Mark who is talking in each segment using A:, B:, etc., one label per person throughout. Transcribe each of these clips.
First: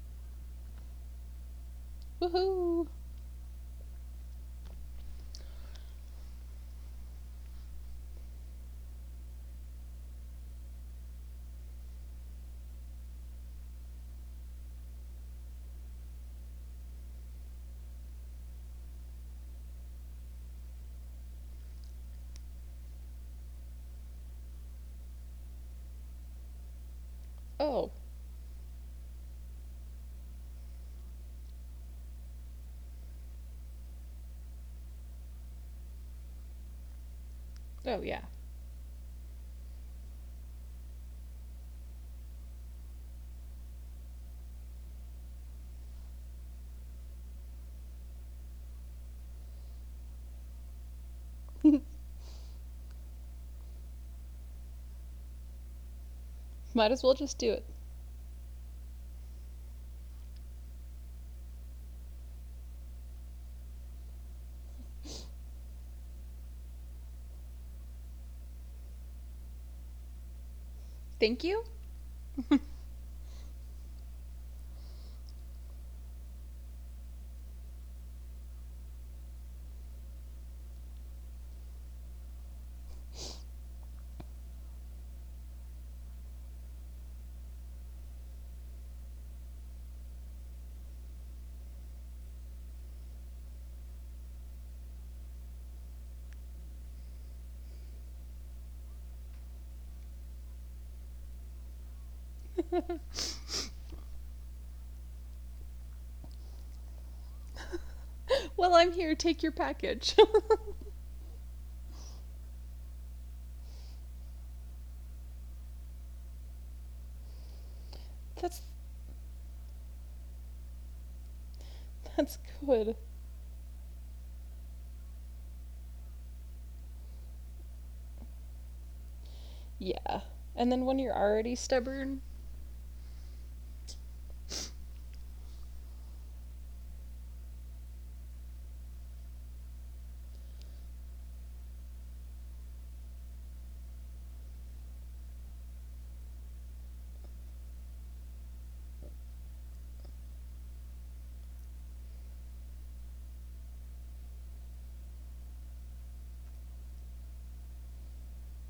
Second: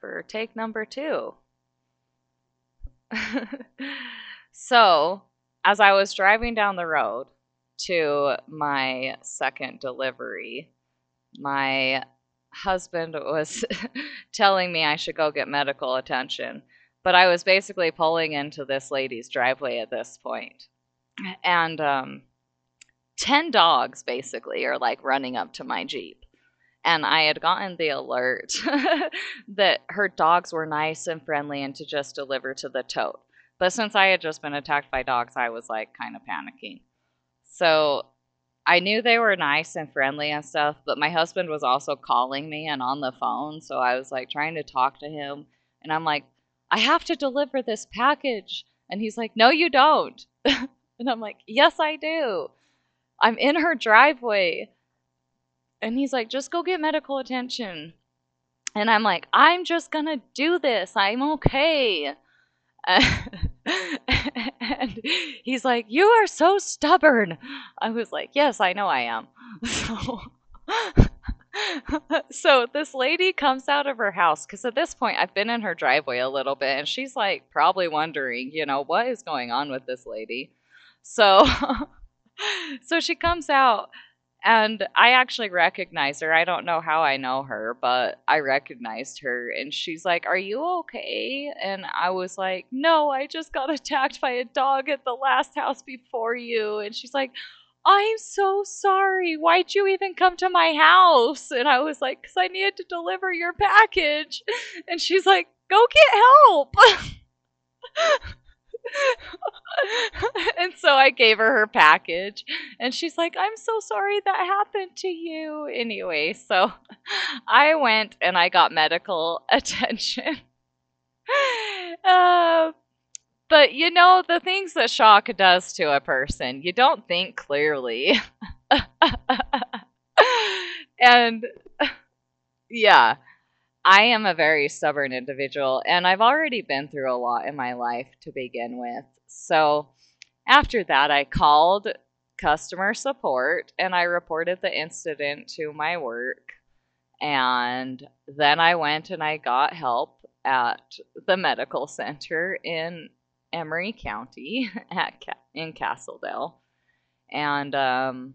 A: for take number two.
B: Woohoo!
A: so, as I was driving down the road to my second delivery, my husband was telling me I should go get medical attention. But I was basically pulling into this lady's driveway at this point. And 10 dogs basically are like running up to my Jeep. And I had gotten
B: Oh,
A: the alert that her dogs were nice and friendly and to just deliver to the tote. But since I had just been attacked by dogs, I was like kind of panicking.
B: oh
A: So
B: yeah.
A: I knew they were nice and friendly and stuff, but my husband was also calling me and on the phone. So I was like trying to talk to him. And I'm like, I have to deliver this package. And he's like, no, you don't. And I'm like, yes, I do. I'm in her driveway. And he's like, just go get
B: Might as well
A: medical
B: just do it.
A: attention. And I'm like, I'm just gonna do this. I'm okay. Uh, and he's like, you are so stubborn. I was like, yes, I know I am. So.
B: Thank you.
A: So this lady comes out of her house because at this point I've been in her driveway a little bit and she's like probably wondering, you know, what is going on with this lady. So so she comes out and I actually recognize her. I don't know how I know her, but I recognized her. And she's like, are you okay? And I was like, no, I just got attacked by a dog at the last house before you. And she's like, I'm so sorry. Why'd you even come to my house? And I was like, because I needed to deliver your package. And she's like, go get help.
B: Well, I'm here. Take your package.
A: and so I gave her her package, and she's like, I'm so sorry that happened to you. Anyway, so I went
B: that's
A: and I got medical attention.
B: that's good.
A: Uh, but you know, the things that shock does to a person, you don't think clearly.
B: Yeah. And then when you're already
A: and
B: stubborn,
A: yeah, I am a very stubborn individual, and I've already been through a lot in my life to begin with. So after that, I called customer support and I reported the incident to my work. And then I went and I got help at the medical center in Emery County at in Castledale. And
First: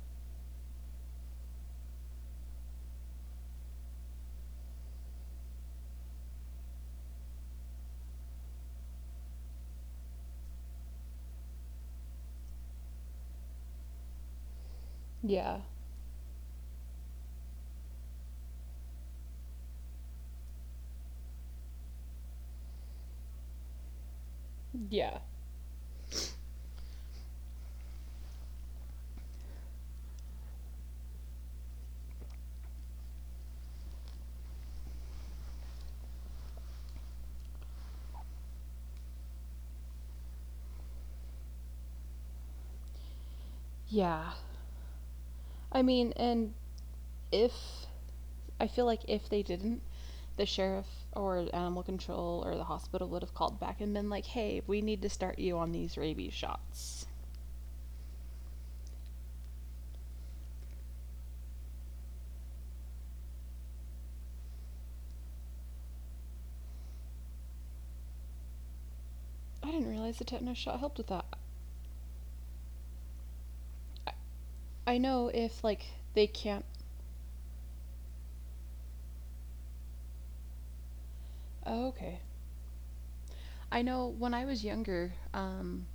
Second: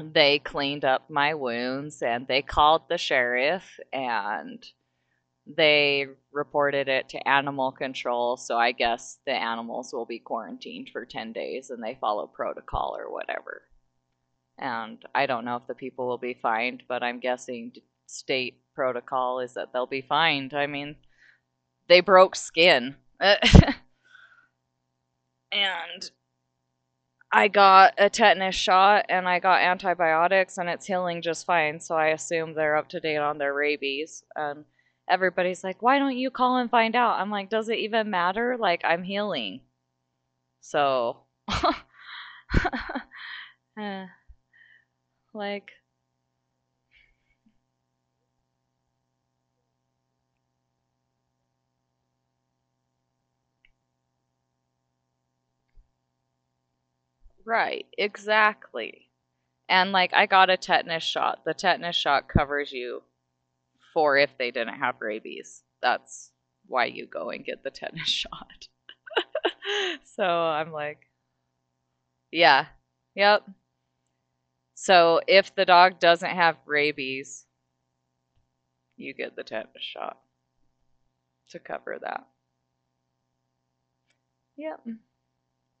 A: They cleaned up my wounds and they called the sheriff and they reported it to animal control, so I guess the animals will be quarantined for 10 days and they follow protocol or whatever. And I don't know
B: yeah.
A: if the people will be fined, but I'm guessing state protocol is that they'll be fined. I mean, they broke skin. and
B: Yeah.
A: I got a tetanus shot and I got antibiotics and it's healing just fine. So I assume they're up to date on their rabies. And everybody's like, why don't you call and find out? I'm like, does it even matter? Like, I'm healing. So,
B: Yeah.
A: eh,
B: I
A: like,
B: mean, and if I feel like if they didn't, the sheriff or animal control or the hospital would have called back and been like, "Hey, we need to start you on these rabies shots."
A: right, exactly. And like, I got a tetanus shot. The tetanus shot covers you for if they didn't have rabies. That's why you go and get the tetanus shot.
B: I didn't realize the
A: so
B: tetanus shot
A: I'm
B: helped with
A: like,
B: that.
A: yeah, yep.
B: I, I know
A: So
B: if
A: if the
B: like
A: dog
B: they
A: doesn't
B: can't.
A: have rabies, you get the tetanus shot to
B: Oh,
A: cover
B: okay.
A: that.
B: I know when I was
A: Yep.
B: younger,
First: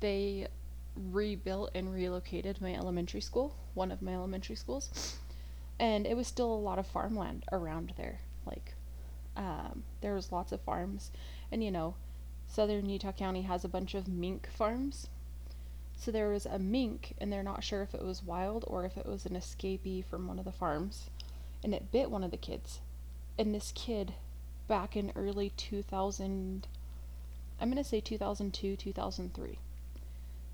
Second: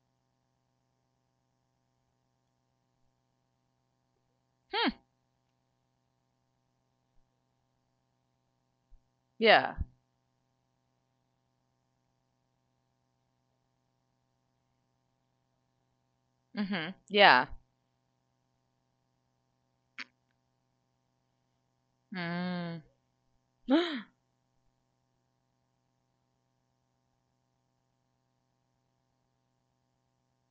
B: they rebuilt and relocated my elementary school, one of my elementary
A: Hmm.
B: schools, and it was still a lot of farmland around there. Like,
A: Yeah.
B: there was lots of farms, and southern Utah County has a bunch of mink farms. So there was a
A: Mm-hmm.
B: mink, and they're
A: Yeah.
B: not sure if it was wild or if it was an escapee from one of the farms, and it bit one of the kids.
A: Mm.
B: And this kid, back in early 2000, I'm gonna say 2002, 2003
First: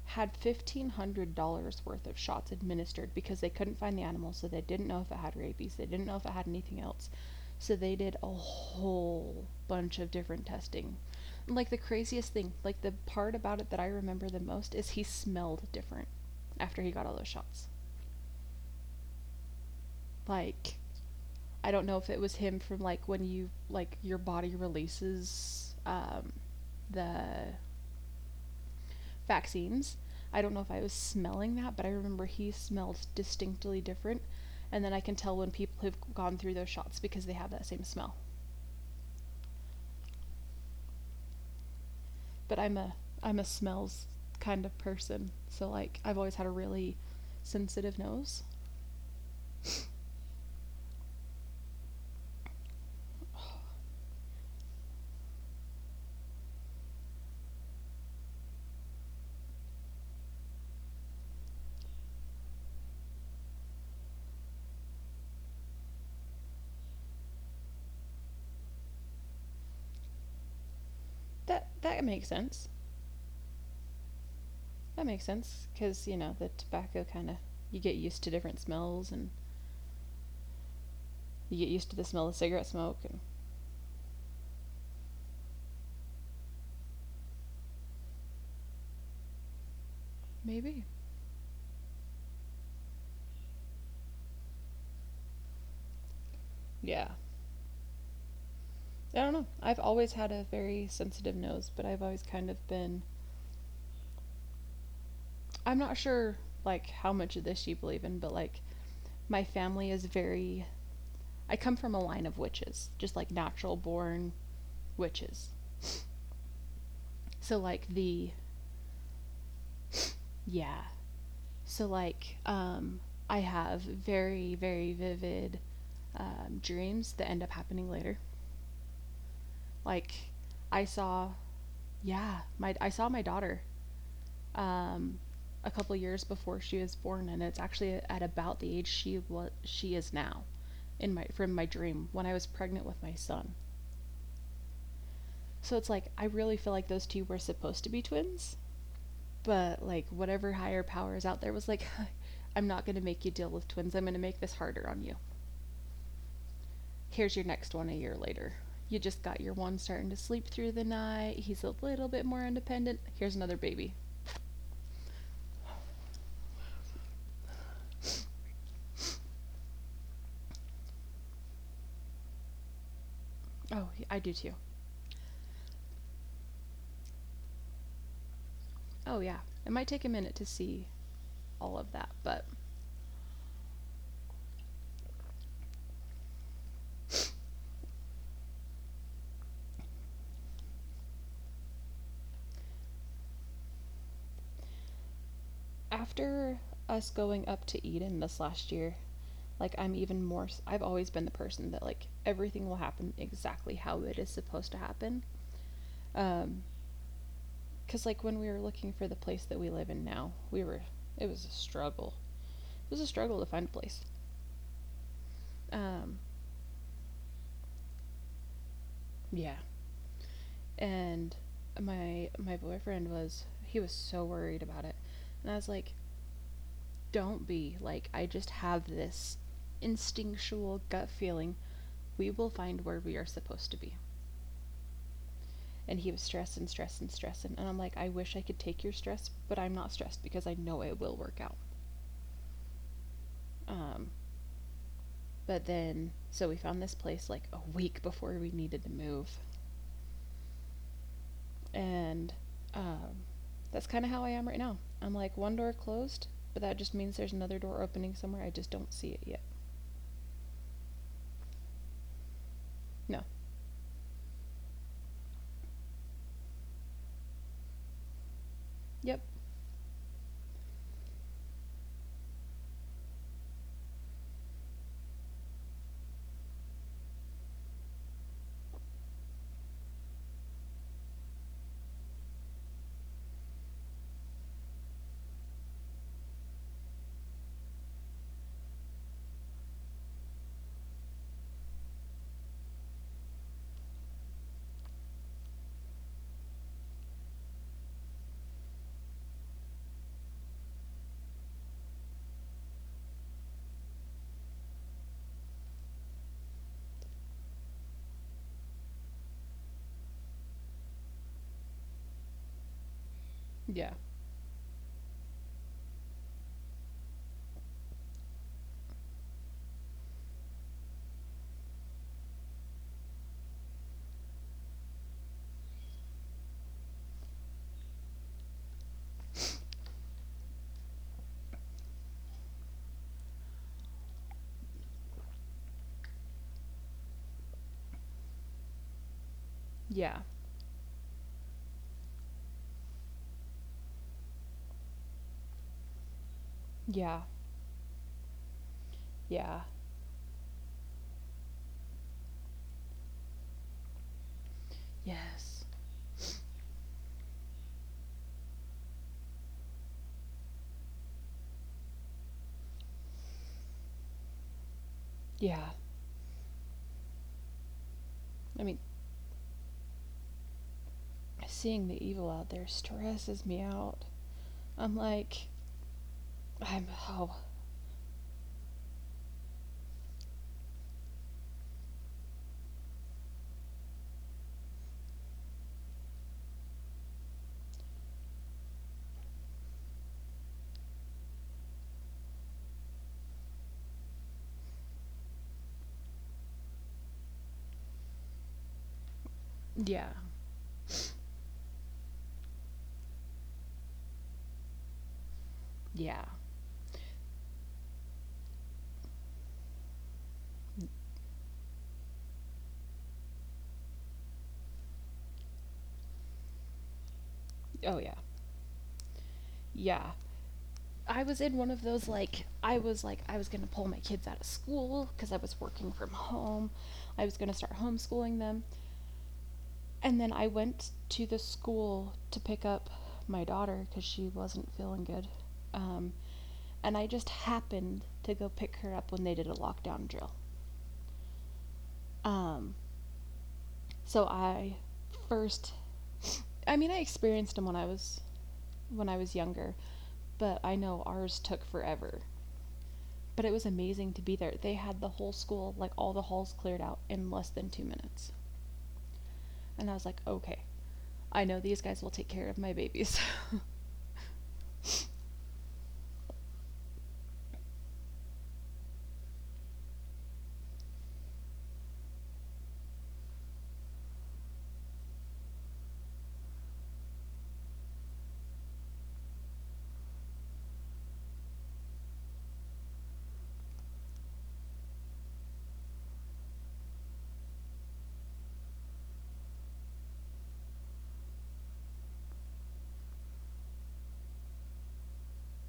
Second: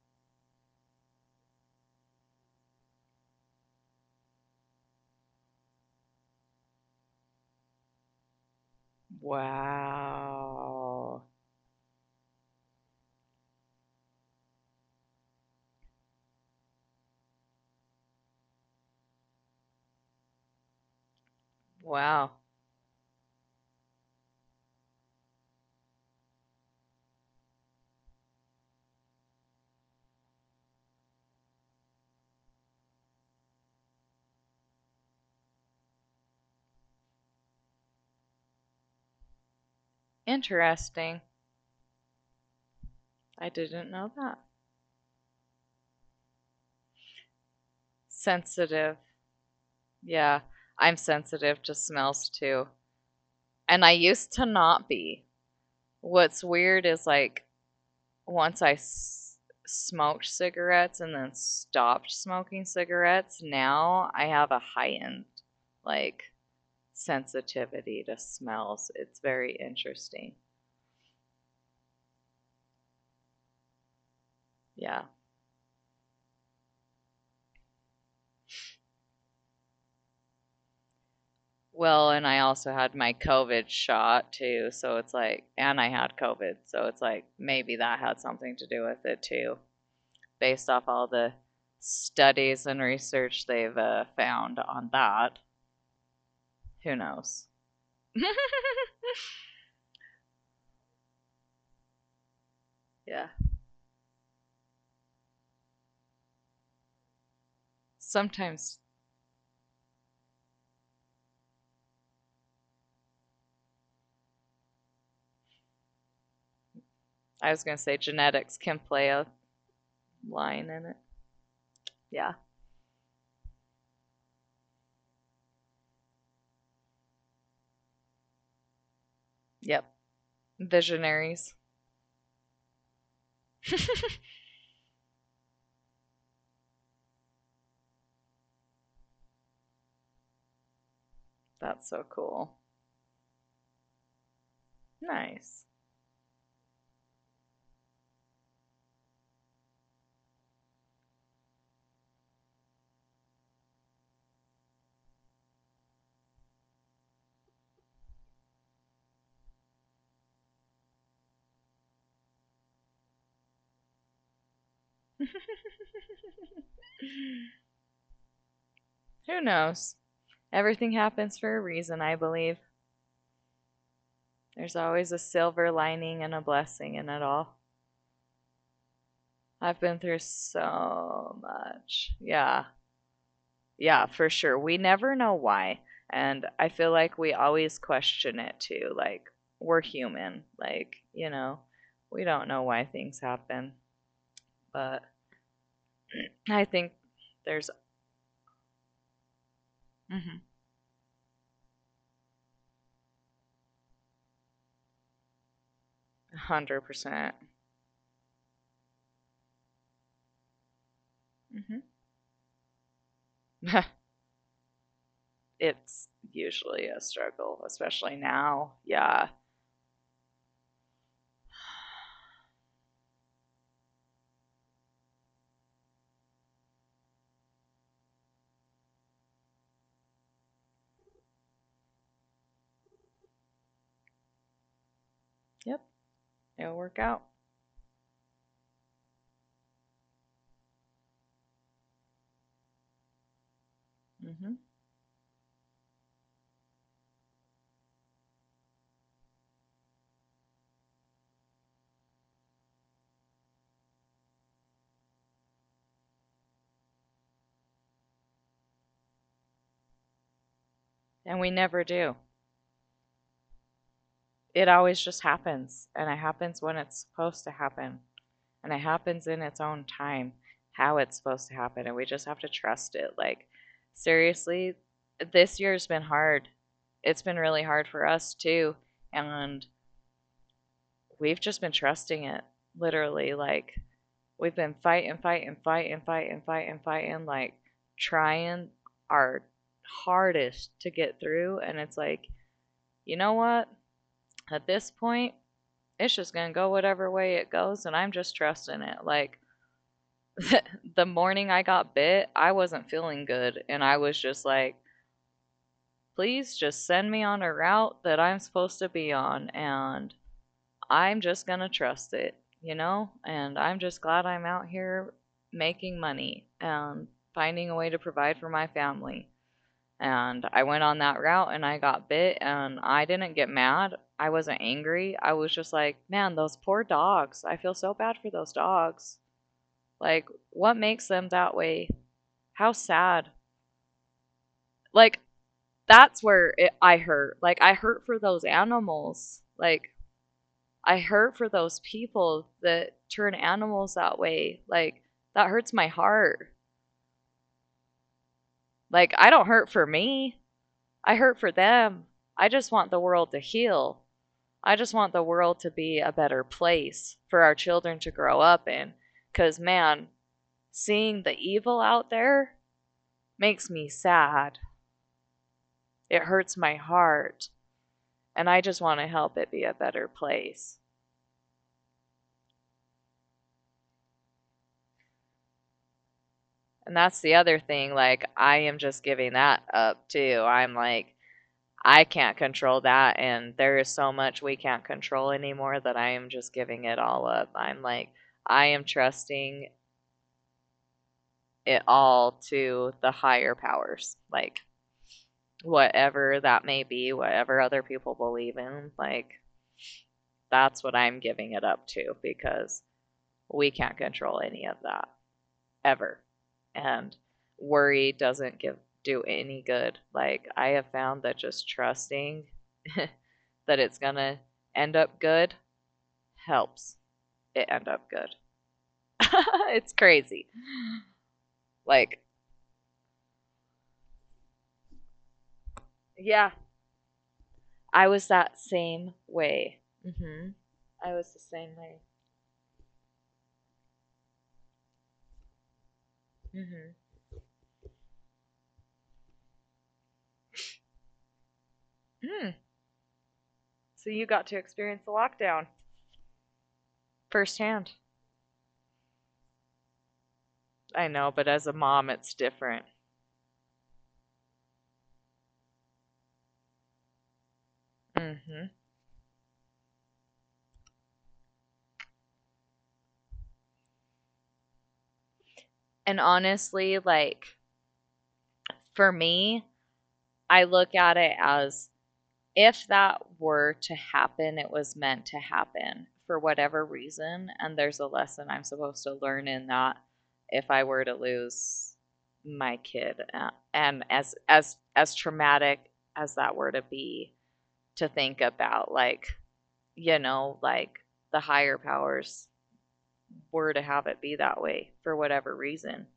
B: had $1,500 worth of shots administered because they couldn't find the animal, so they didn't know if it had rabies, they didn't know if it had anything else. So they did a whole bunch of different testing.
A: wow.
B: And, like the craziest thing, like the part about it that I remember the most is he smelled different after he got all those shots. Like, I don't know if it
A: Wow.
B: was him from like when you like your body releases the vaccines. I don't know if I was smelling that, but I remember he smelled distinctly different. And then I can tell when people have gone through those shots because they have that same smell.
A: Interesting.
B: But I'm a
A: I didn't
B: smells
A: know that.
B: kind of person. So like I've always had a really sensitive nose.
A: Sensitive. Yeah. I'm sensitive to smells too. And I used to not be. What's weird is like once I s- smoked cigarettes and then stopped smoking cigarettes, now I have a heightened like sensitivity to smells. It's very interesting.
B: That makes sense.
A: Yeah.
B: That makes sense cuz the tobacco kind of you get used to different smells and you get used to
A: Well,
B: the
A: and
B: smell
A: I
B: of
A: also
B: cigarette
A: had
B: smoke
A: my
B: and
A: COVID shot too, so it's like, and I had COVID, so it's like maybe that had something to do with it too, based off
B: maybe.
A: all the studies and research they've found on that. Who
B: Yeah.
A: knows?
B: I don't know. I've always had a very sensitive nose, but I've always kind of been.
A: yeah,
B: I'm not sure like how much of this you believe in, but like
A: sometimes.
B: my family is very. I come from a line of witches, just like natural born witches.
A: I was
B: So
A: going to
B: like
A: say
B: the
A: genetics can play a line in
B: yeah.
A: it.
B: So
A: Yeah.
B: like I have very very vivid dreams that end up happening later.
A: Yep.
B: Like I saw
A: Visionaries.
B: yeah, my I saw my daughter um, a couple years before she was born, and it's actually at about the age she is now, in my from my
A: That's so
B: dream when I was
A: cool.
B: pregnant with my son.
A: Nice.
B: So it's like I really feel like those two were supposed to be twins, but like whatever higher power is out there was like, I'm not gonna make you deal with twins. I'm gonna make this harder on you. Here's your next one a year later. You just got your one starting to sleep through the night. He's a little bit more independent. Here's another baby.
A: Who knows? Everything happens for a reason, I believe.
B: Oh, I do too.
A: There's always a silver lining and a blessing in it all.
B: Oh yeah. It
A: I've
B: might
A: been
B: take a
A: through
B: minute to see
A: so
B: all of
A: much.
B: that. But
A: Yeah. Yeah, for sure. We never know why. And I feel like we always question it too. Like, we're human. Like, you know, we don't know why things happen. But
B: after
A: I think
B: us going
A: there's
B: up to Eden this last year, like I'm even
A: mhm,
B: more I've always been the person that like everything will happen exactly how it is supposed to happen.
A: a
B: Um
A: 100%.
B: cuz like when we were looking for the place that we live in now, we were it was a
A: Hmm.
B: struggle. It was a struggle to find a place.
A: it's
B: Um
A: usually a struggle, especially now. Yeah.
B: yeah. And my boyfriend was so worried about it. And I was like, "Don't be. Like I just have this instinctual gut feeling We will find where we are supposed to be.
A: Yep.
B: And he was
A: It'll
B: stressed and
A: work
B: stressed
A: out.
B: and stressing. And I'm like, I wish I could take your stress, but I'm not stressed because I know it will work out. Um,
A: Hmm.
B: but then, so we found this place like a week before we needed to move. And um, that's kind of how I am right now. I'm like, one door closed, but that just means there's another door opening somewhere. I just don't see it yet.
A: And we never do.
B: No.
A: It always just happens. And it happens when it's supposed to happen. And it
B: Yep.
A: happens in its own time how it's supposed to happen and we just have to trust it. Like, seriously, this year's been hard. It's been really hard for us too. And we've just been trusting it, literally. Like, we've been fighting, fighting, fighting, fighting, fighting, fighting, like, trying our hardest to get through and it's like, you know what, at this point it's just gonna go whatever way it goes and I'm just trusting it. Like, the morning I got bit, I wasn't feeling good. And I was just like, please just send me on a route that I'm supposed to be on. And I'm just going to trust it, you know? And I'm just glad
B: Yeah.
A: I'm out here making money and finding a way to provide for my family. And I went on that route and I got bit and I didn't get mad. I wasn't angry. I was just like, man, those poor dogs. I feel so bad for those dogs. Like, what makes them that way? How sad. Like, that's where I hurt. Like, I hurt for those animals. Like,
B: Yeah.
A: I hurt for those people that turn animals that way. Like, that hurts my heart.
B: Yeah.
A: Like, I don't
B: Yeah.
A: hurt for me, I hurt for them. I just want the world to heal. I just want the world to
B: Yes.
A: be a better place for our children to grow up in. Because, man, seeing the evil out there makes me sad.
B: Yeah.
A: It hurts my heart. And I just want to
B: I mean,
A: help it be a better place.
B: seeing the evil out there stresses me out. I'm like,
A: And that's the other
B: oh,
A: thing. Like, I am just giving that up too. I'm like, I can't control that. And there is so much we can't control anymore that I am just giving it all up. I'm like, I am trusting it all to the higher powers. Like, whatever that may be, whatever other people believe in, like,
B: yeah,
A: that's what I'm giving it up to because we can't control any of that. Ever.
B: yeah,
A: And worry doesn't give do any good. Like I have found that just trusting that it's going to end up good helps it end up
B: oh,
A: good.
B: yeah,
A: it's
B: yeah.
A: crazy.
B: I was in one of
A: Like
B: those, like, I was gonna pull my kids out of school because I was working from
A: yeah,
B: home. I was gonna
A: I
B: start
A: was that
B: homeschooling them.
A: same way. Mhm.
B: And then I
A: I was
B: went
A: the
B: to
A: same
B: the
A: way.
B: school to pick up my daughter because she wasn't feeling good. Um,
A: Mhm.
B: and I just happened to go pick her up when they did a lockdown drill.
A: Hmm.
B: Um,
A: So you got to
B: so
A: experience the
B: I
A: lockdown
B: first, I mean, I
A: firsthand.
B: experienced them when I was younger, but
A: I
B: I
A: know, but
B: know
A: as a
B: ours
A: mom
B: took
A: it's
B: forever.
A: different.
B: But it was amazing to be there. They had the whole school, like all the halls cleared out in less than two
A: Mhm.
B: minutes. And I was like, okay, I know these guys will take care of my babies.
A: And honestly, like for me, I look at it as, if that were to happen, it was meant to happen for whatever reason. And there's a lesson I'm supposed to learn in that if I were to lose my kid. And as traumatic as that were to be, to think about, like, you know, like the higher powers were to have it be that way for whatever reason.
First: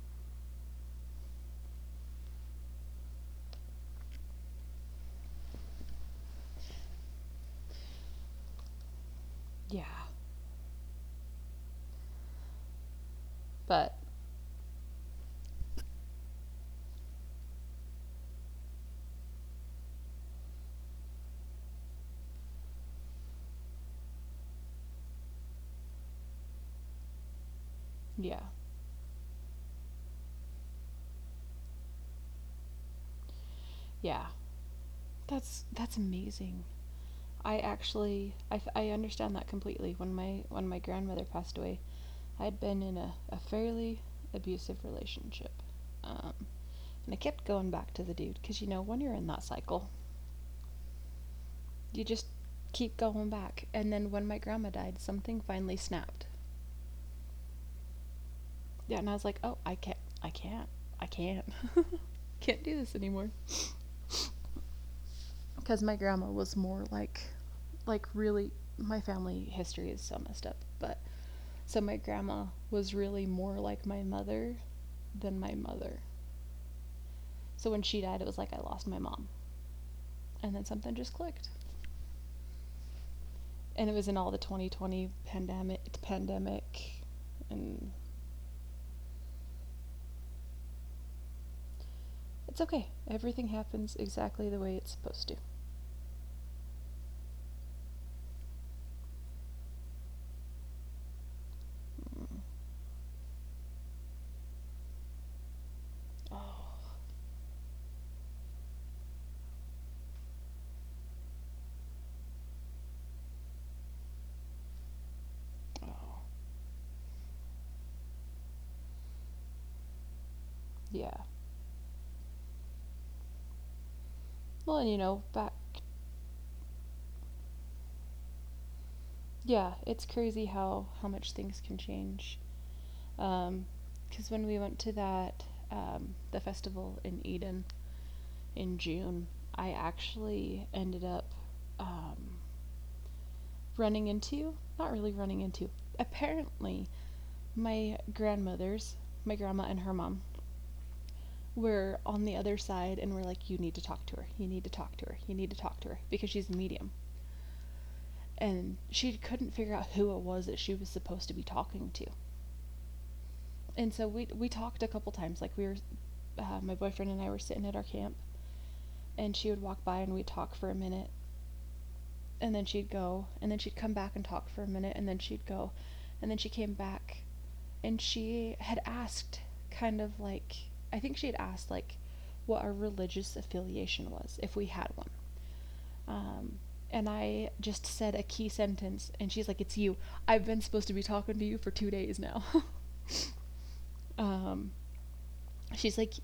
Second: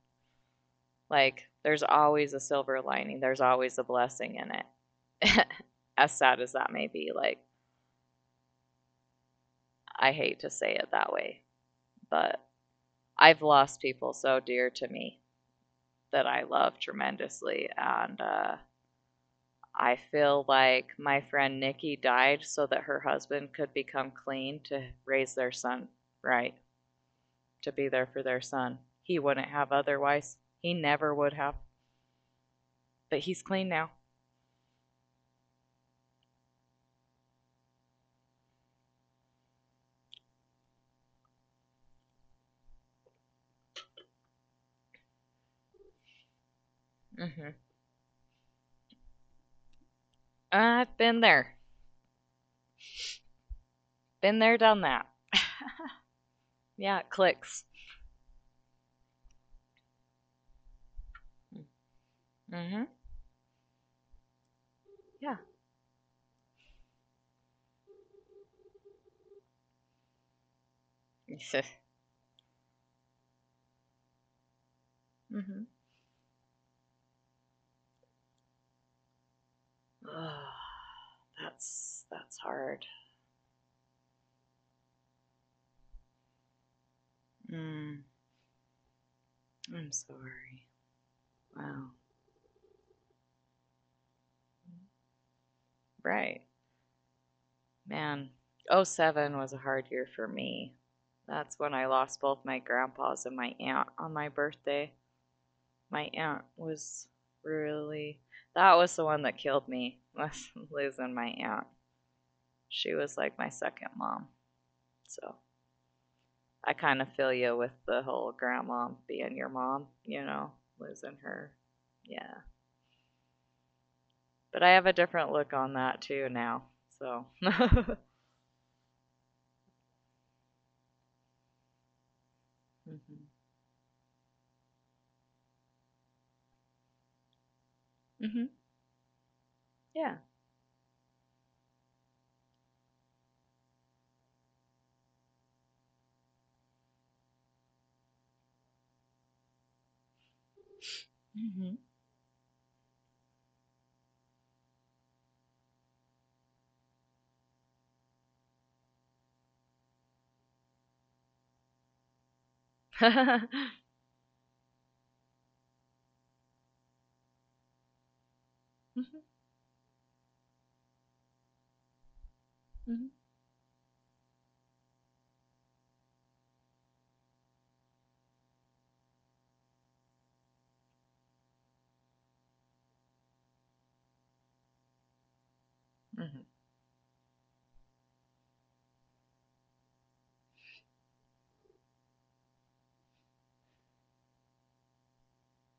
A: Like, there's always a silver lining, there's always a blessing in it. as sad as that may be, like,
B: yeah,
A: I hate to say it that way, but I've lost
B: but
A: people so dear to me that I love tremendously, and I feel like my friend Nikki died so that her husband could become clean to raise their son right, to be there for their
B: yeah,
A: son. He wouldn't have otherwise. He never would have, but he's clean now.
B: yeah. That's amazing. I actually I understand that completely. When my grandmother passed away, I'd been in a fairly abusive relationship. Um, and I kept
A: Mm-hmm.
B: going back to the dude because you know when you're in that cycle,
A: I've
B: you just keep going back. And then when my
A: been
B: grandma
A: there, done
B: died,
A: that.
B: something finally snapped.
A: Yeah, it clicks.
B: Yeah, and I was like, oh, I can't, I can't, can't do this
A: Mm-hmm.
B: anymore.
A: Yeah.
B: Because my grandma was more like really, my family history is so messed up. But so my grandma was really more like my mother than my
A: mm-hmm.
B: mother. So when she died, it was like I lost my mom, and
A: Ugh,
B: then something just clicked.
A: that's hard.
B: And it was in all the 2020 pandemic, and
A: Mm, I'm sorry. Wow.
B: It's okay. Everything happens exactly the way it's supposed to.
A: Right. Man, oh, seven was a hard year for me. That's when I lost both my grandpas and my aunt on my birthday. My
B: Oh.
A: aunt was really, that was the one that killed me was losing my aunt. She was like my second mom. So
B: Oh.
A: I kind of feel you with the whole grandma being your mom, you know,
B: Yeah.
A: losing her. Yeah.
B: Well, and you
A: But I
B: know,
A: have a
B: back.
A: different look on that too now. So.
B: Yeah, it's crazy how much things can change. Um, because when we went to that the festival in Eden in
A: hmm.
B: June, I
A: Yeah.
B: actually ended up um running into, not really running into, apparently my grandmother's my grandma and her mom we're
A: Hmm.
B: on the other side and we're like, you need to talk to her. You need to talk to her. You need to talk to her because she's a medium. And she couldn't figure out who it was that she was supposed to be talking to. And so we talked a couple times. Like, my boyfriend and I were sitting at our camp, and she would walk by and we'd talk for a minute, and then she'd go, and then she'd come back and talk for a minute, and then she'd go, and then she came back, and she had asked kind of like I think she had asked like what our religious affiliation was if we had one. Um, and I just said a key sentence, and she's like, It's you. I've been supposed to be talking to you for 2 days now. um, she's like,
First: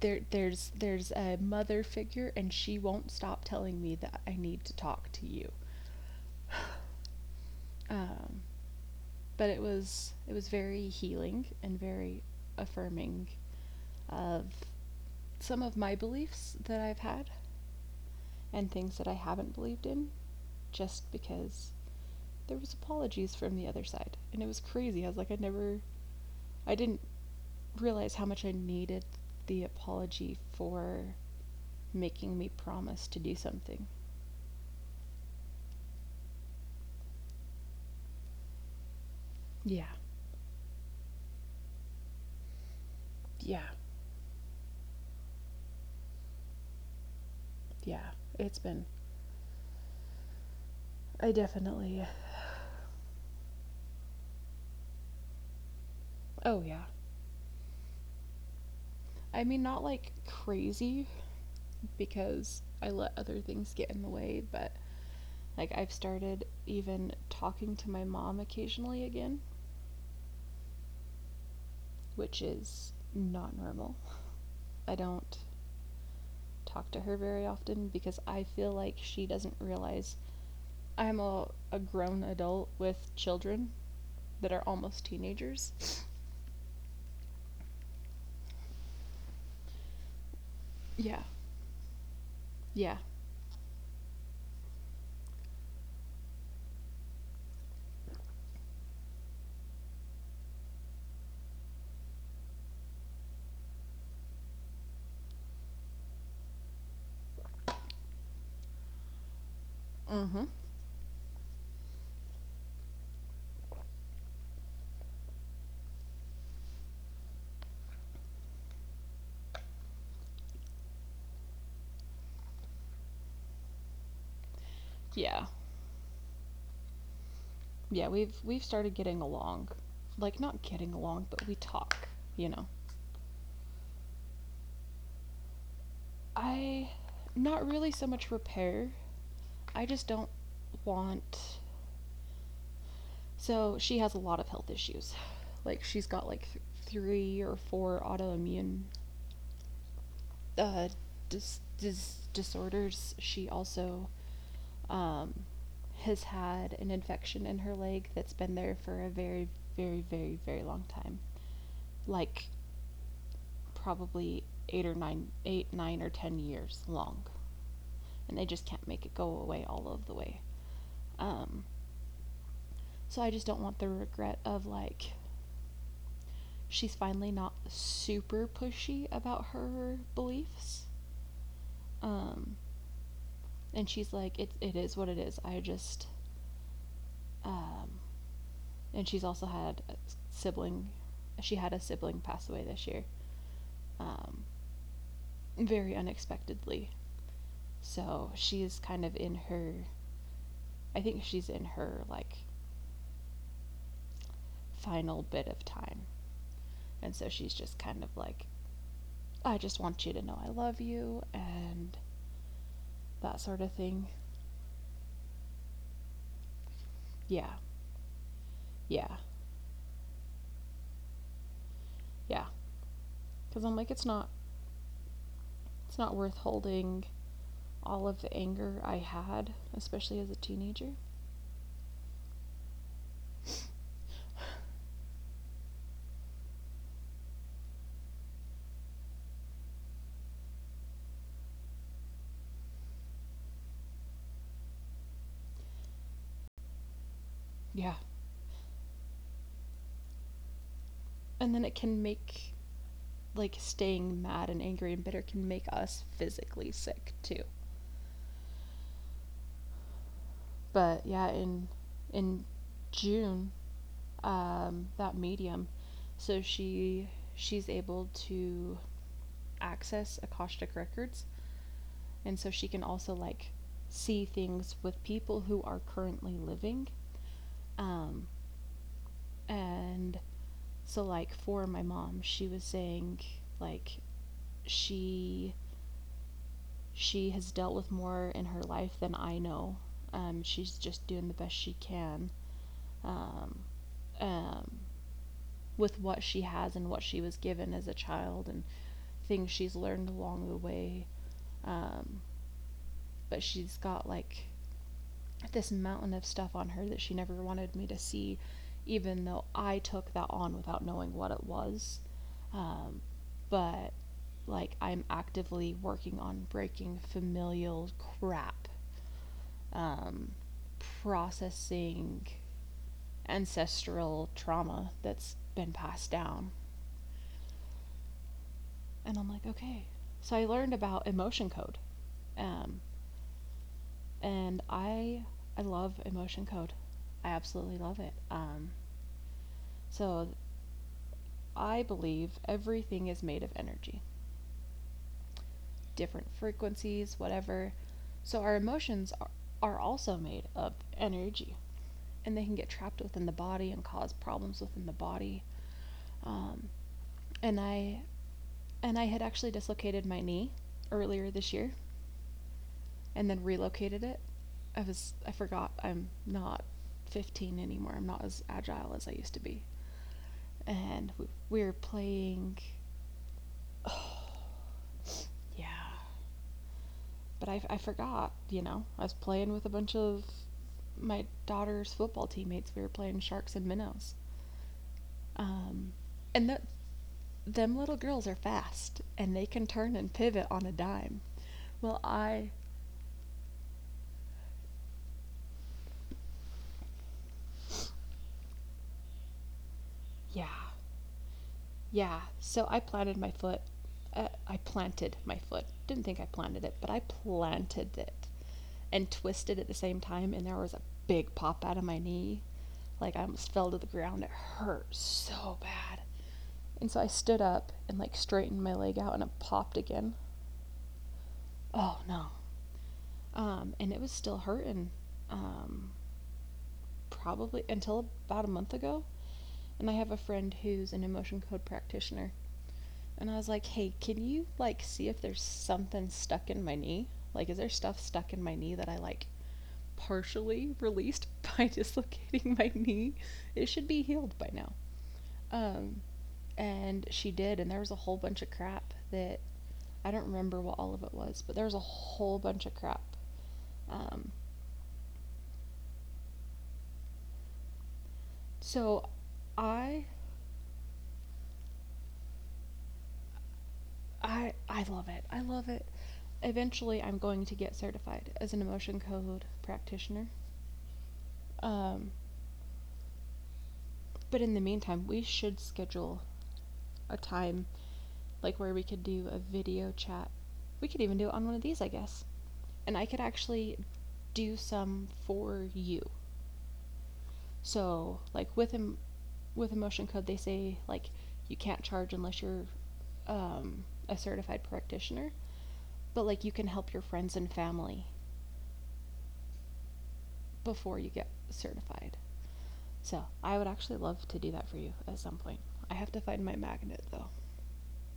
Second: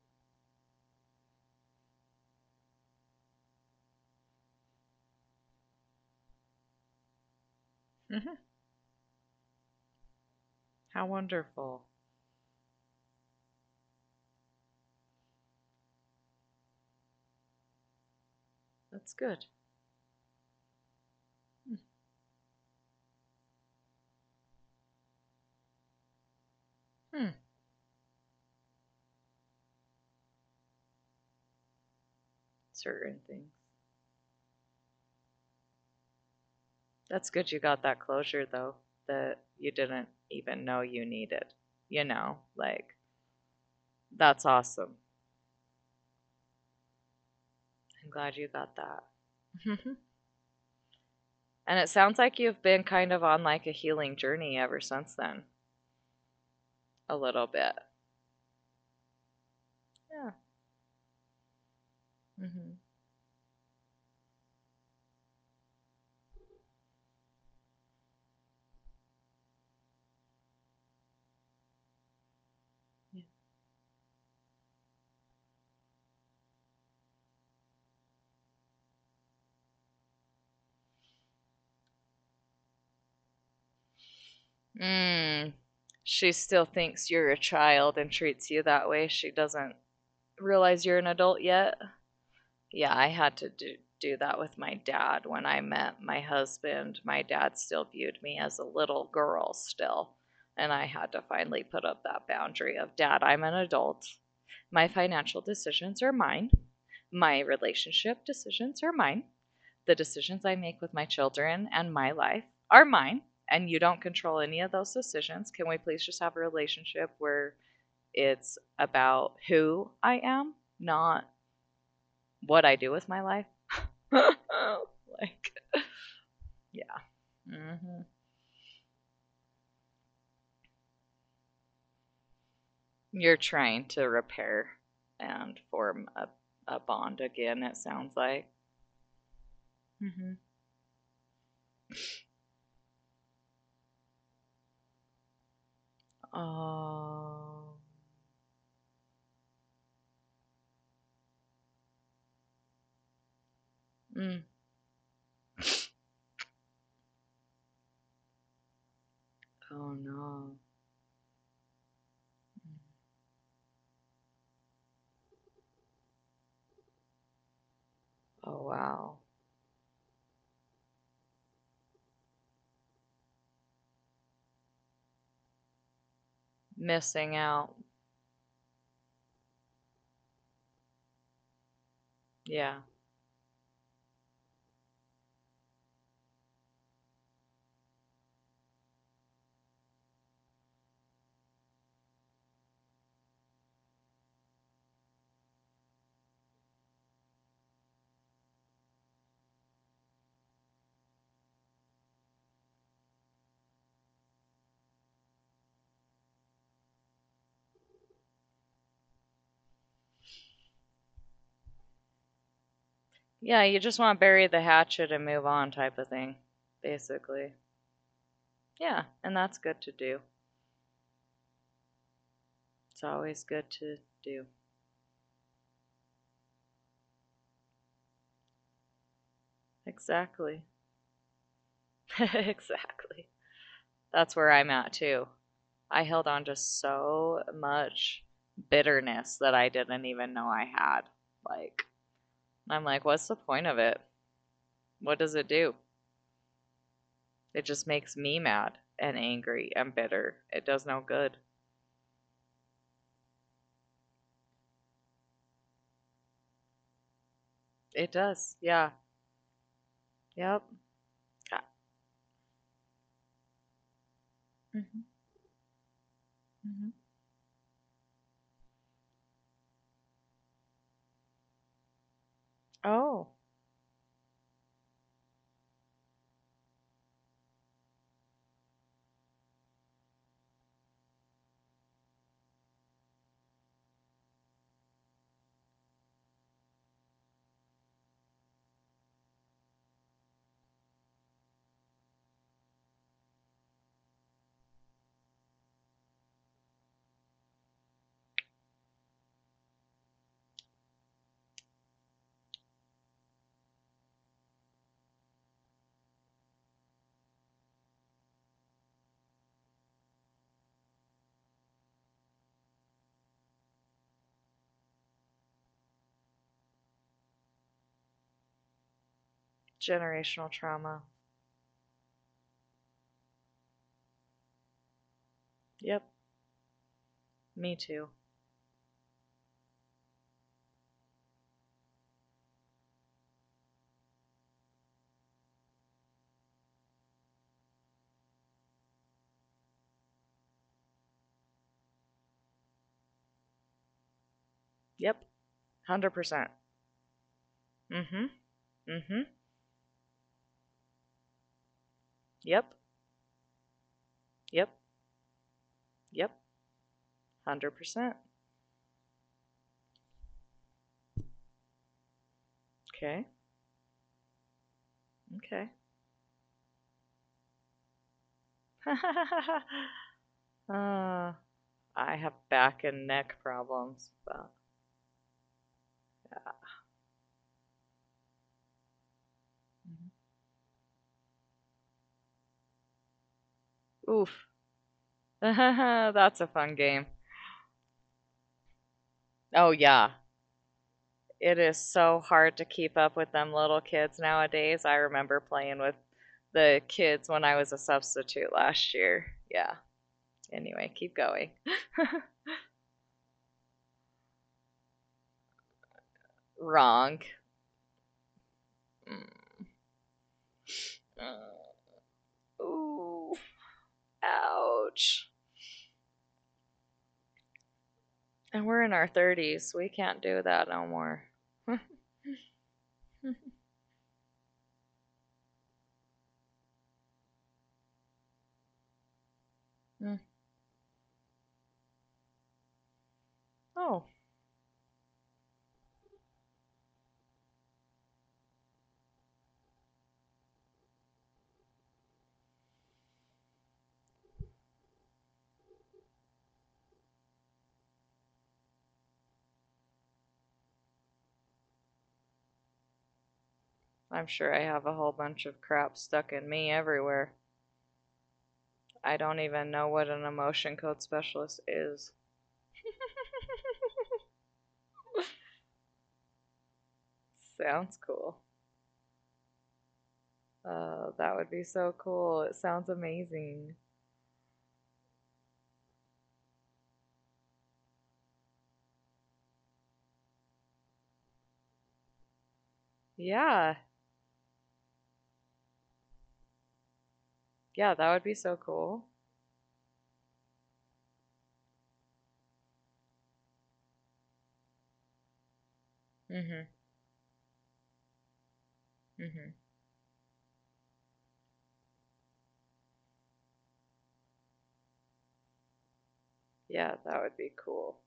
B: there's a mother figure and she won't stop telling me that I need to talk to you. Um, but it was very
A: How
B: healing and
A: wonderful.
B: very affirming of some of my beliefs that I've had and things that
A: That's
B: I
A: good.
B: haven't believed in just because there was apologies from the other side, and it was crazy. I was like, I never, I didn't
A: Mhm.
B: realize how much I needed the apology for making me promise to
A: Certain
B: do
A: things.
B: something.
A: That's good you got that closure though that you
B: Yeah,
A: didn't even know you needed. You know, like
B: yeah,
A: that's awesome.
B: yeah.
A: I'm glad you
B: It's
A: got
B: been.
A: that. Mm-hmm.
B: I
A: And it
B: definitely.
A: sounds like you've been kind of on like a healing journey ever since then,
B: Oh yeah.
A: a little bit.
B: I mean, not like
A: Yeah.
B: crazy because
A: Hmm.
B: I let other things get in the way, but like I've started even talking to my mom occasionally again, which is not normal. I don't talk to her very often because I feel like she doesn't realize I'm a grown adult with children that are almost
A: Mm.
B: teenagers.
A: She still thinks you're a child and treats you that way. She doesn't realize you're an
B: Yeah.
A: adult yet.
B: Yeah.
A: Yeah, I had to do that with my dad when I met my husband. My dad still viewed me as a little girl, still. And I had to finally put up that boundary of, Dad, I'm an adult. My financial decisions are mine. My relationship decisions are mine. The
B: Mm-hmm.
A: decisions I make with my children and my life are mine. And you don't control any of those decisions. Can we please just have a relationship where it's about who I am, not what I do with my life?
B: Yeah.
A: like, yeah.
B: Yeah,
A: hmm
B: we've started getting along. Like not getting along, but we talk, you know.
A: You're trying to repair and form a
B: I
A: bond
B: not
A: again, it
B: really so
A: sounds
B: much
A: like.
B: repair. I just don't
A: Mm-hmm.
B: want so she has a lot of health issues. Like she's got like three or
A: Oh.
B: four autoimmune uh, disorders, she also
A: hmm
B: um, has had an infection in her leg that's been there for a very,
A: Oh
B: very, very,
A: no.
B: very long time. Like
A: Mm.
B: probably 8 or 9, 8, 9 or 10 years long, and they
A: Oh
B: just can't make it
A: wow.
B: go away all of the way. Um, so I just don't want the regret of like she's finally
A: Missing
B: not
A: out.
B: super pushy about her beliefs. Um,
A: Yeah.
B: and she's like, it is what it is. I just. Um, and she's also had a sibling. She had a sibling pass away this year, um, very unexpectedly. So she is kind of in her. I think she's in her like final bit of time, and so she's just kind of like, I just want you to know I love you and that sort
A: Yeah,
B: of
A: you just
B: thing.
A: want to bury the hatchet and move on type of thing, basically.
B: Yeah,
A: Yeah,
B: yeah,
A: and that's good to do.
B: yeah.
A: It's always
B: Because
A: good
B: I'm like,
A: to do.
B: it's not worth holding all of the anger I had, especially as a
A: Exactly.
B: teenager.
A: exactly. That's where I'm at too. I held on to so much bitterness that I didn't even know I had. Like, I'm like, what's the point of it? What does it do? It just
B: Yeah,
A: makes me mad and angry and bitter. It does no good.
B: and then it can make like staying mad and angry and bitter can make us physically sick too.
A: It does. Yeah. Yep.
B: But yeah, in June,
A: Mm-hmm.
B: that medium, so
A: Mm-hmm.
B: she's able to access Akashic records, and so she can also
A: Oh,
B: like see things with people who are currently living. Um, and so like for my mom, she was saying like she she has dealt with more in her life than I know. She's just doing the best she can um, um, with what she has and what she was given as a child and things she's learned along the way. Um, but she's got like this mountain of stuff on her that she never wanted me to see, even though I took that on without knowing what it was. Um, but like I'm actively working on breaking familial crap, um,
A: generational trauma.
B: processing ancestral trauma that's been
A: Yep.
B: passed down.
A: Me too.
B: And I'm like, okay. So I learned about emotion code. Um, and I love emotion code. I absolutely love it. So I believe everything is made of energy,
A: Yep.
B: different
A: 100%.
B: frequencies, whatever.
A: Mm hmm.
B: So our
A: Mm hmm.
B: are also made of energy, and they can
A: Yep.
B: get trapped within the body and cause
A: Yep.
B: problems within the body.
A: Yep.
B: Um, and I
A: 100%.
B: and I had actually dislocated my knee earlier this year,
A: Okay.
B: and then relocated it. I
A: Okay.
B: forgot I'm not 15 anymore. I'm not as agile as I used to be. And
A: uh,
B: we were
A: I have
B: playing,
A: back and neck problems. About
B: yeah.
A: that.
B: But I forgot, you know, I was playing with a bunch of my daughter's football teammates. We were playing sharks and
A: Mm-hmm.
B: minnows.
A: Oof.
B: Um,
A: That's a
B: and
A: fun
B: that
A: game.
B: them little girls are fast and they
A: Oh,
B: can
A: yeah.
B: turn and pivot on a dime.
A: It is
B: Well,
A: so hard to
B: I,
A: keep up with them little kids nowadays. I remember playing with the kids when I was a substitute last year. Yeah.
B: yeah,
A: Anyway, keep going.
B: yeah. So I planted my foot. I planted my foot. Didn't think I planted it, but I
A: Wrong.
B: planted it and
A: Mm.
B: twisted at the same time. And there was a big pop
A: Uh,
B: out of my knee. Like
A: Ooh.
B: I almost fell to the ground. It hurt
A: Ouch.
B: so bad. And so I stood up and like
A: And
B: straightened
A: we're
B: my
A: in our
B: leg out and it
A: 30s.
B: popped
A: We can't
B: again.
A: do that no more.
B: Oh no. And it was still hurting um, probably until about a month ago. And I have a friend who's an emotion code practitioner. And I was like,
A: oh,
B: hey, can you like see if there's something stuck in my knee? Like, is there stuff stuck in my knee that I like partially released by dislocating my knee? It should be healed by now. Um, and she did. And there was a whole bunch of crap that I don't remember what all of it was, but there was a whole bunch of crap.
A: I'm
B: Um,
A: sure I have a whole bunch of crap stuck in me everywhere.
B: so
A: I don't even know
B: I
A: what an emotion code specialist is.
B: I I love it. I love it. Eventually, I'm going to get
A: Sounds
B: certified
A: cool.
B: as an emotion code practitioner.
A: Oh, that would be so
B: Um,
A: cool. It sounds amazing.
B: but in the meantime, we should schedule a time like where we could do a video chat. We could even do it on one of these, I guess. And I could actually
A: Yeah.
B: do some for you.
A: Yeah, that
B: So,
A: would be so cool.
B: with emotion code, they say like you can't charge unless you're a certified practitioner, but like you can
A: Mhm.
B: help your friends and family
A: Mhm.
B: before you get certified. So I would actually love to do that for you at some point. I have to find my magnet
A: Yeah,
B: though.
A: that would be cool.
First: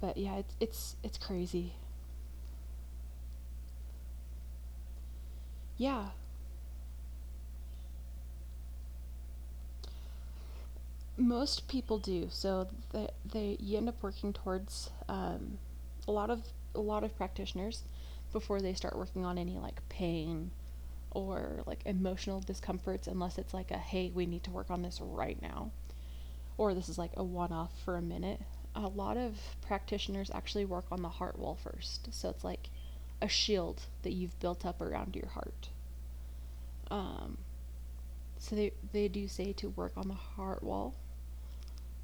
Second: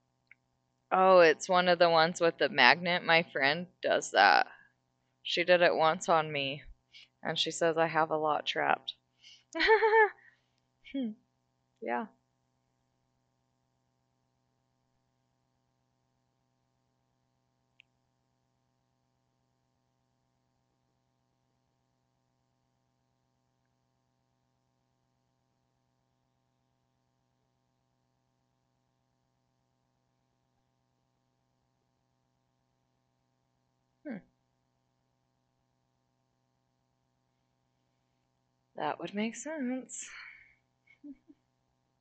B: But yeah, it's
A: Oh, it's one
B: crazy.
A: of the ones with the magnet. My friend does that. She did it
B: Yeah,
A: once on me, and she says I have a lot trapped. Hmm,
B: most people
A: yeah.
B: do. So they you end up working towards a lot of a lot of practitioners before they start working on any like pain or like emotional discomforts unless it's like a hey we need to work on this right now or this is like a one off for a minute, a lot of practitioners actually work on the heart wall first. So it's like a shield that
A: Hmm.
B: you've built up around your heart. Um, so they,
A: That
B: they
A: would
B: do
A: make
B: say to work on
A: sense.
B: the heart wall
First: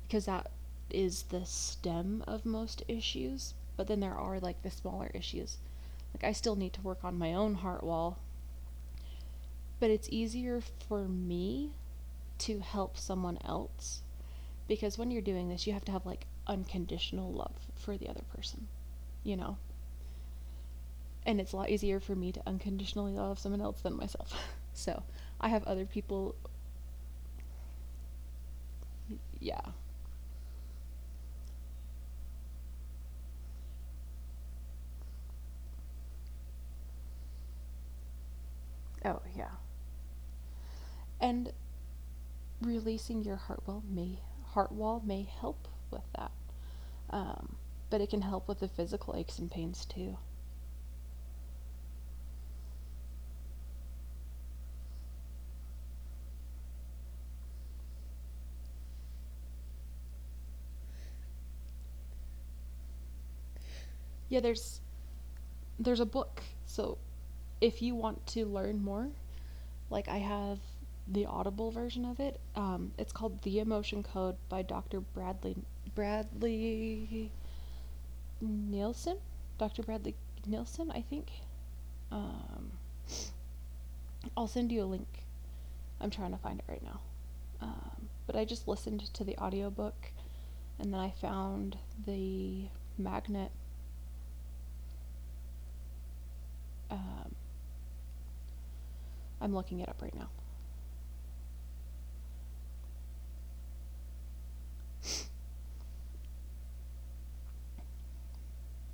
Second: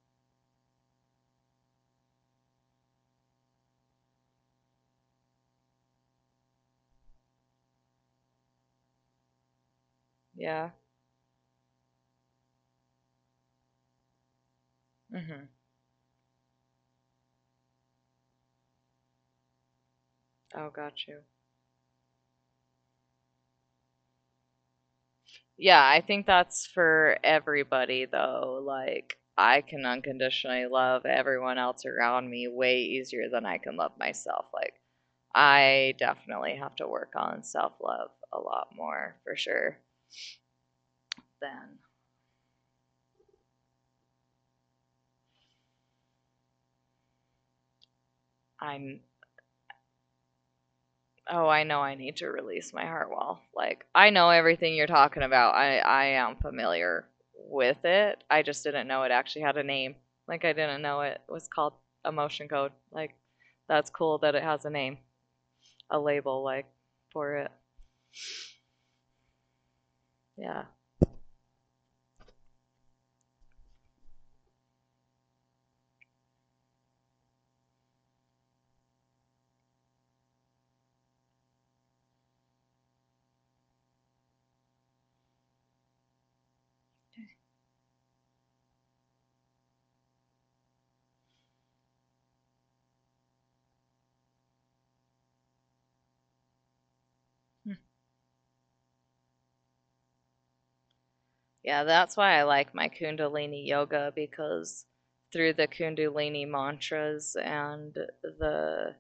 B: because that is the stem of most issues. But then there are like the smaller issues. Like I still need to work on my own heart wall, but it's easier
A: Yeah.
B: for me to help someone else because when you're doing
A: Mhm.
B: this you have to have like unconditional love for the other person, you know
A: Oh, got you.
B: and it's a lot easier for me to unconditionally love someone else than myself. So I have other
A: Yeah, I
B: people.
A: think that's for everybody though. Like, I
B: Yeah,
A: can unconditionally love everyone else around me way easier than I can love myself. Like, I definitely have to work on self love a lot
B: oh
A: more for
B: yeah.
A: sure
B: And
A: than
B: releasing your heart wall may help with that, um, but it can help with the physical
A: I'm.
B: aches and pains too.
A: Oh, I know I need to release my heart wall. Like, I know everything you're talking about. I am familiar with it. I just didn't know it actually had a name. Like, I didn't know it was called emotion code. Like, that's cool
B: Yeah,
A: that it has
B: there's
A: a name.
B: there's a
A: A
B: book,
A: label like
B: so
A: for it.
B: if you want to learn more. Like I have
A: Yeah.
B: the Audible version of it. It's called The Emotion Code by Dr. Bradley Nielsen. Dr. Bradley Nielsen, I think. Um, I'll send you a link. I'm trying to find it right now. But I just listened to the audiobook and then I found the magnet. Um,
A: Hmm.
B: I'm looking it up right now.
A: Yeah, that's why I like my Kundalini yoga because through the Kundalini mantras and the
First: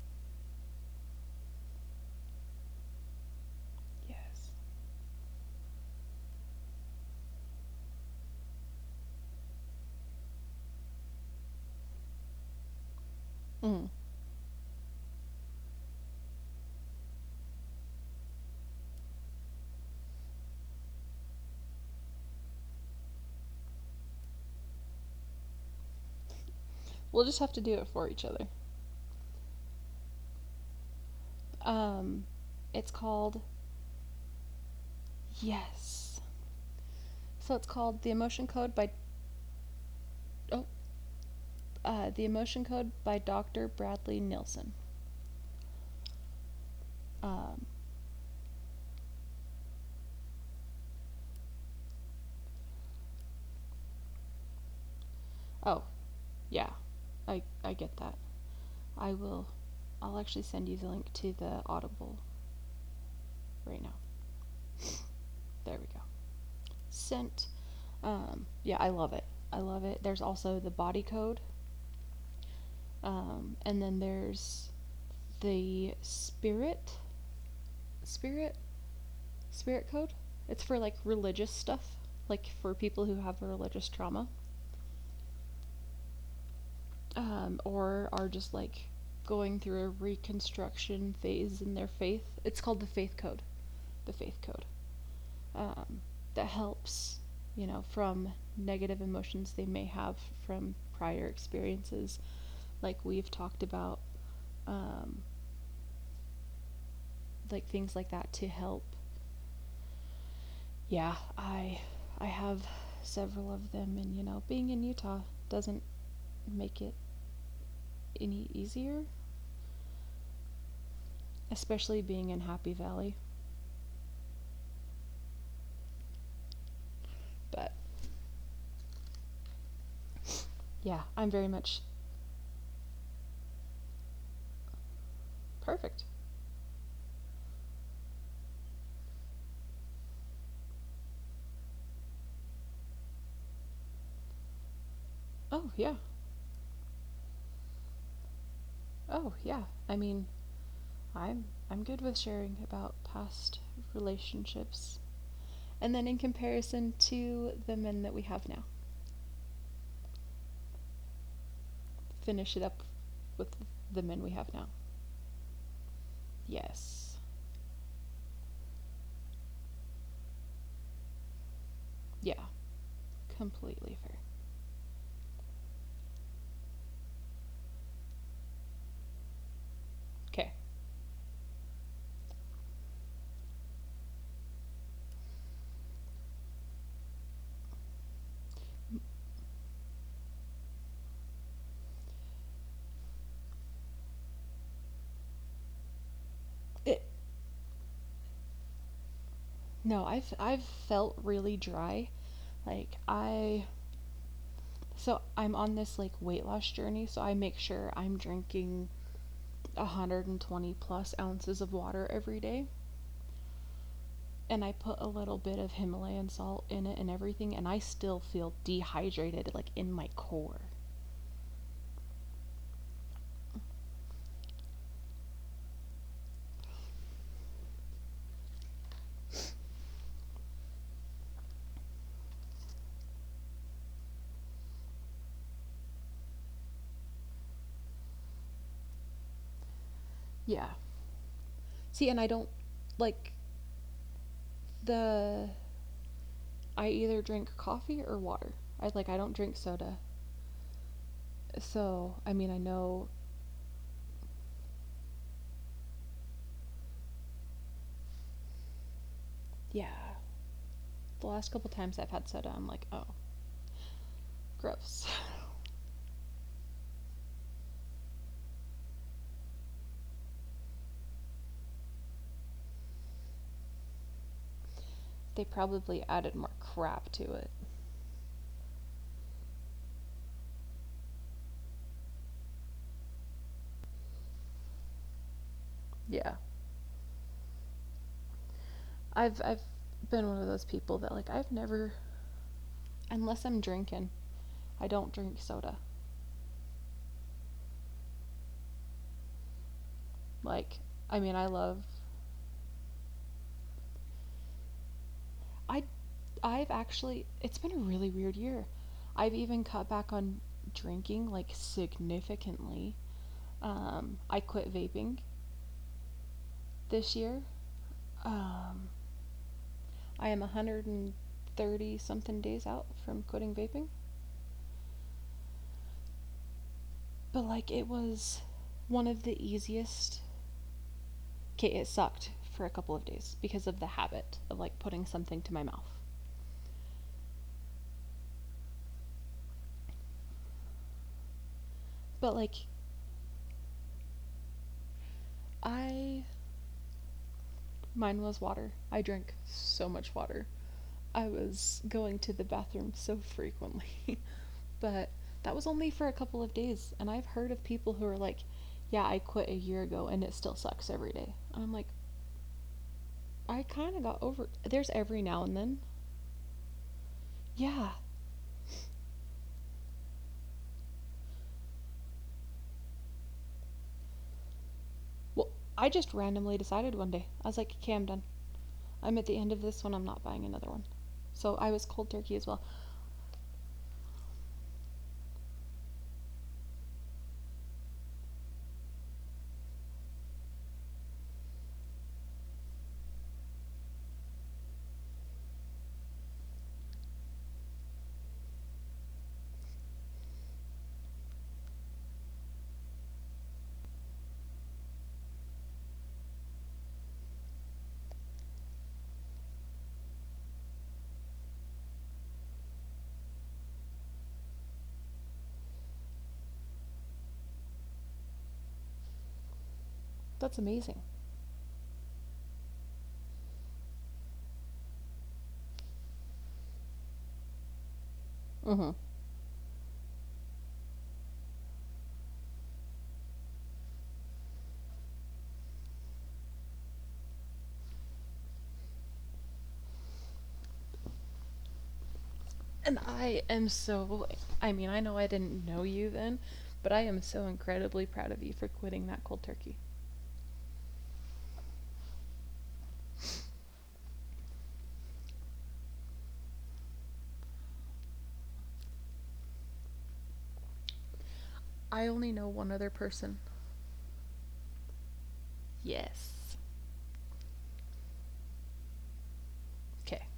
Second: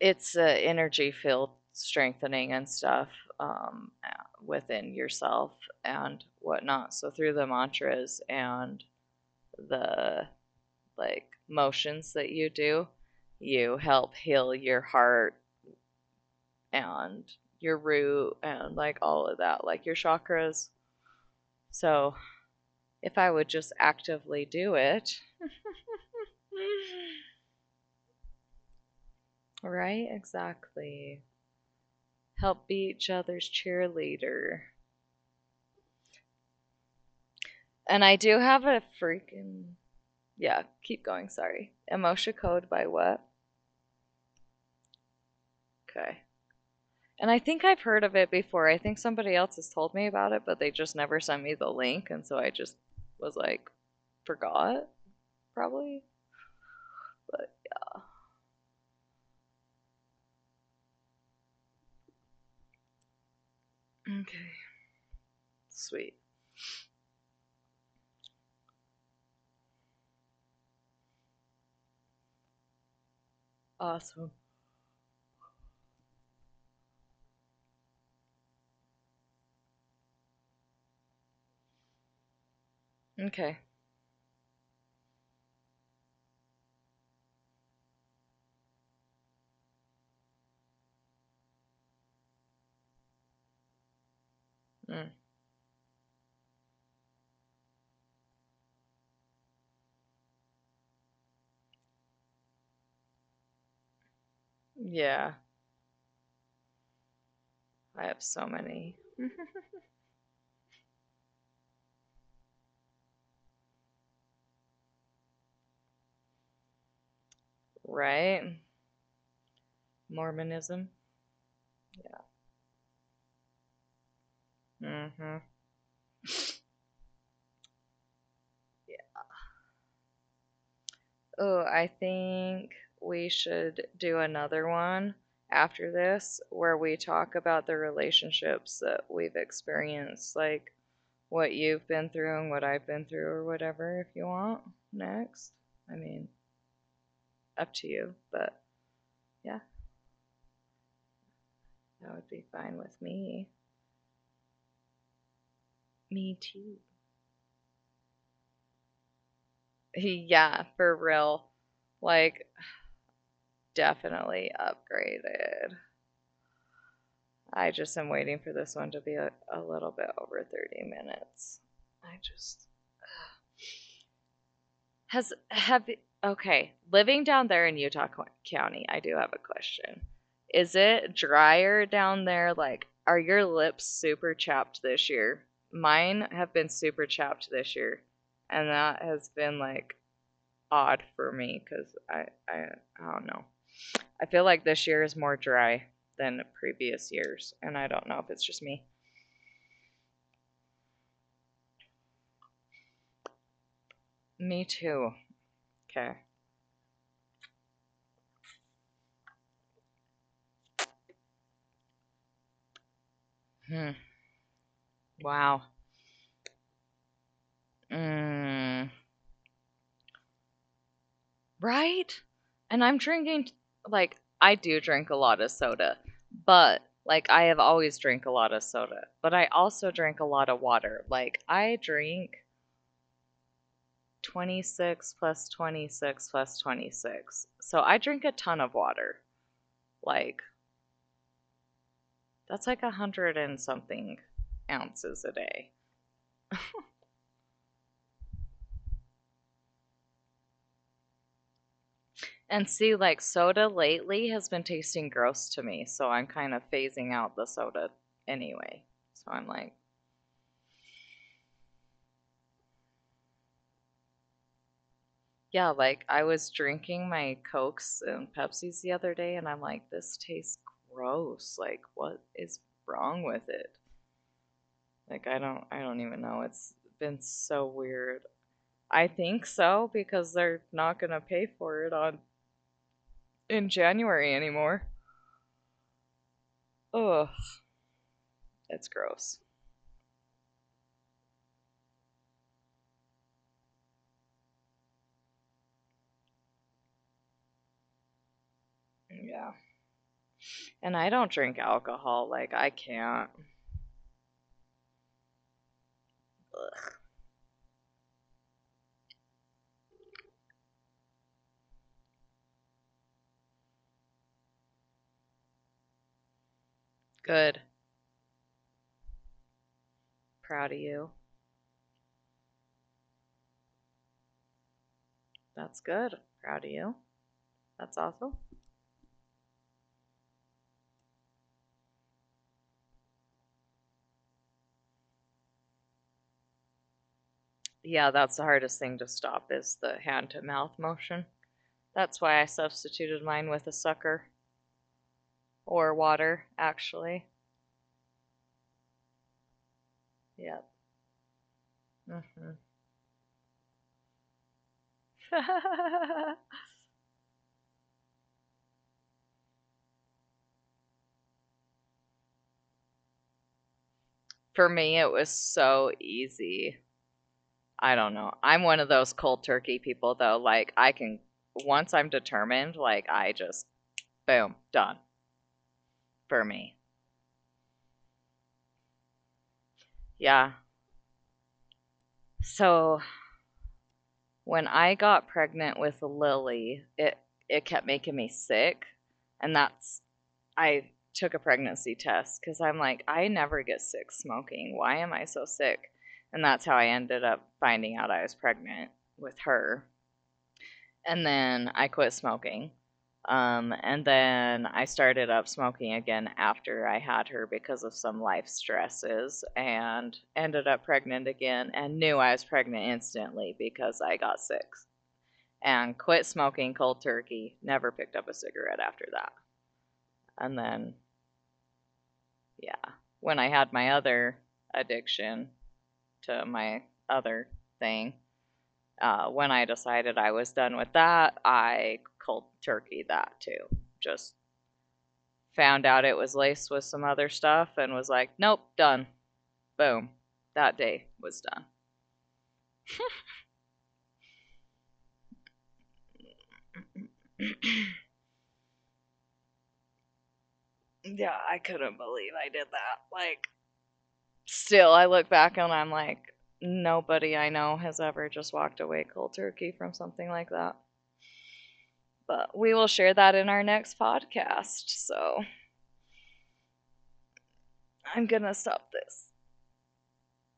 A: it's a energy field strengthening and stuff um,
B: Yes.
A: within yourself and whatnot. So through the mantras and the like motions that you do, you
B: Mm.
A: help heal your heart and your root and like all of that, like your chakras. So if I would just actively do it,
B: We'll just have to do it for each other.
A: right? Exactly.
B: Um,
A: Help be each
B: it's
A: other's
B: called,
A: cheerleader.
B: yes. So
A: And
B: it's
A: I do
B: called The
A: have a
B: Emotion Code by
A: freaking yeah. Keep
B: oh,
A: going. Sorry. Emotion
B: The
A: code by
B: Emotion
A: what?
B: Code by Dr. Bradley Nilsson.
A: Okay. And I think I've heard
B: Um,
A: of it before. I think somebody else has told me about it, but they just never sent me the link, and so I just was like, forgot probably.
B: oh, yeah.
A: But
B: I get that. I will I'll actually send you the link to the Audible right now.
A: okay,
B: There
A: sweet,
B: we go. Sent. Yeah, I love it. I love it. There's also the body code. And then
A: awesome.
B: there's the spirit spirit code. It's for like religious stuff, like for people who
A: Okay,
B: have a religious trauma. Or are just like going through a reconstruction phase in their faith. It's called the faith code,
A: Mm.
B: um, that helps you know from negative emotions they may have from prior experiences, like we've talked about,
A: Yeah,
B: um, like
A: I have
B: things like
A: so
B: that to
A: many.
B: help. Yeah, I have several of them, and you know, being in Utah doesn't make it
A: Right?
B: any easier,
A: Mormonism.
B: especially being in Happy Valley.
A: Mm-hmm.
B: But yeah,
A: Oh,
B: I'm very
A: I
B: much.
A: think we should do another one after
B: Perfect.
A: this where we talk about the relationships that we've experienced, like what you've been through and what I've been through, or whatever, if you want next. I
B: Oh yeah.
A: mean, up to you, but yeah,
B: Oh yeah. I mean, I'm
A: that
B: I'm
A: would
B: good
A: be
B: with
A: fine
B: sharing
A: with
B: about
A: me.
B: past relationships, and
A: Me
B: then in
A: too.
B: comparison to the men that we have now,
A: yeah, for real. Like,
B: finish it up with the
A: definitely
B: men we have now.
A: upgraded.
B: Yes.
A: I just am waiting for this one to be a little bit over 30 minutes. I just
B: Yeah. Completely fair.
A: has have okay, living down there in Utah County, I do have a question. Is
B: Okay.
A: it drier down there like are your lips super chapped this year? Mine have been super chapped this year, and that has been like odd for me cuz I I don't know. I feel like this year is more dry than previous
B: It.
A: years, and I don't know if it's just me.
B: No, I've felt really dry. Like I.
A: Me too.
B: So I'm on
A: Okay.
B: this like weight loss journey, so I make sure I'm drinking 120 plus ounces of water every day,
A: Hmm.
B: and I put a
A: Wow.
B: little bit of Himalayan salt in it and everything, and I still feel
A: Mm.
B: dehydrated, like in my core.
A: Right? And I'm drinking, like, I do drink a lot of soda, but, like, I have always drank a lot of soda, but I also drink a lot of water. Like, I drink 26 plus 26 plus 26. So I drink a ton of water. Like,
B: Yeah.
A: that's
B: See, and
A: like
B: I
A: a
B: don't
A: hundred and
B: like
A: something ounces a day.
B: the. I either drink coffee or water. I don't drink soda.
A: And
B: So I
A: see,
B: mean I
A: like soda
B: know.
A: lately has been tasting gross to me, so I'm kind of phasing out the soda anyway. So I'm like,
B: Yeah, the last couple times I've had soda, I'm like, oh, gross.
A: yeah, like I was drinking my Cokes and Pepsis the other day, and I'm like, this tastes gross. Like, what is wrong with it? Like, I don't
B: They
A: even know.
B: probably
A: It's
B: added more
A: been so
B: crap to it.
A: weird. I think so because they're not gonna pay for it on in January anymore.
B: Yeah.
A: Ugh, it's gross.
B: I've been one of those people that like I've never, unless I'm drinking, I don't drink soda.
A: Yeah. And I don't
B: Like
A: drink
B: I
A: alcohol.
B: love
A: Like, I can't.
B: I I've actually, it's been a really weird year. I've even cut back on drinking like significantly. I quit vaping
A: Good.
B: this year. Um,
A: Proud of
B: I am
A: you.
B: 130 something days out from quitting vaping,
A: That's good. Proud of you.
B: but
A: That's
B: like
A: awesome.
B: it was one of the easiest. Okay, it sucked for a couple of days because of the habit of like putting something to my mouth.
A: Yeah, that's the hardest thing to stop is the hand to mouth motion. That's why I
B: But
A: substituted
B: like
A: mine with a sucker or water,
B: I
A: actually.
B: mine was water. I drank so
A: Yep.
B: much water. I was
A: hmm
B: going to the bathroom so frequently. But that was only for a couple of days, and I've heard of people who are like, "Yeah, I quit a year ago and it still sucks every day." And I'm like, I kind of
A: For
B: got
A: me,
B: over
A: it
B: it.
A: was
B: There's every
A: so
B: now and then.
A: easy. I don't know.
B: Yeah.
A: I'm one of those cold turkey people, though. Like, I can, once I'm determined, like, I just, boom, done
B: Well,
A: for
B: I just
A: me.
B: randomly decided one day. I was like, "Okay, I'm done. I'm at the end of this
A: Yeah.
B: one. I'm not buying another one." So I was cold
A: So
B: turkey as well.
A: when I got pregnant with Lily, it kept making me sick, and that's I took a pregnancy test because I'm like I never get sick smoking. Why am I so sick? And that's how I ended up finding out I was pregnant with her. And then I quit smoking. And then I started up smoking again after I had her because of some life stresses and ended up pregnant again and knew I was pregnant instantly because I got sick and quit smoking cold turkey. Never picked up a cigarette after that. And then,
B: That's amazing.
A: yeah, when I had my other addiction to my other thing, when
B: Mm-hmm.
A: I decided I was done with that, I cold turkey that too. Just found out it was laced with some other stuff and was like, nope, done. Boom. That day was done.
B: And I am so, I mean, I know I didn't know you then, but I am so incredibly proud of you for quitting that cold turkey.
A: Yeah, I couldn't believe I did that. Like, still, I look back and I'm like, nobody I know has ever just walked away cold turkey from something like that. But
B: I
A: we will
B: only know
A: share that
B: one
A: in
B: other
A: our next
B: person.
A: podcast. So
B: Yes.
A: I'm going to stop this.
B: Okay.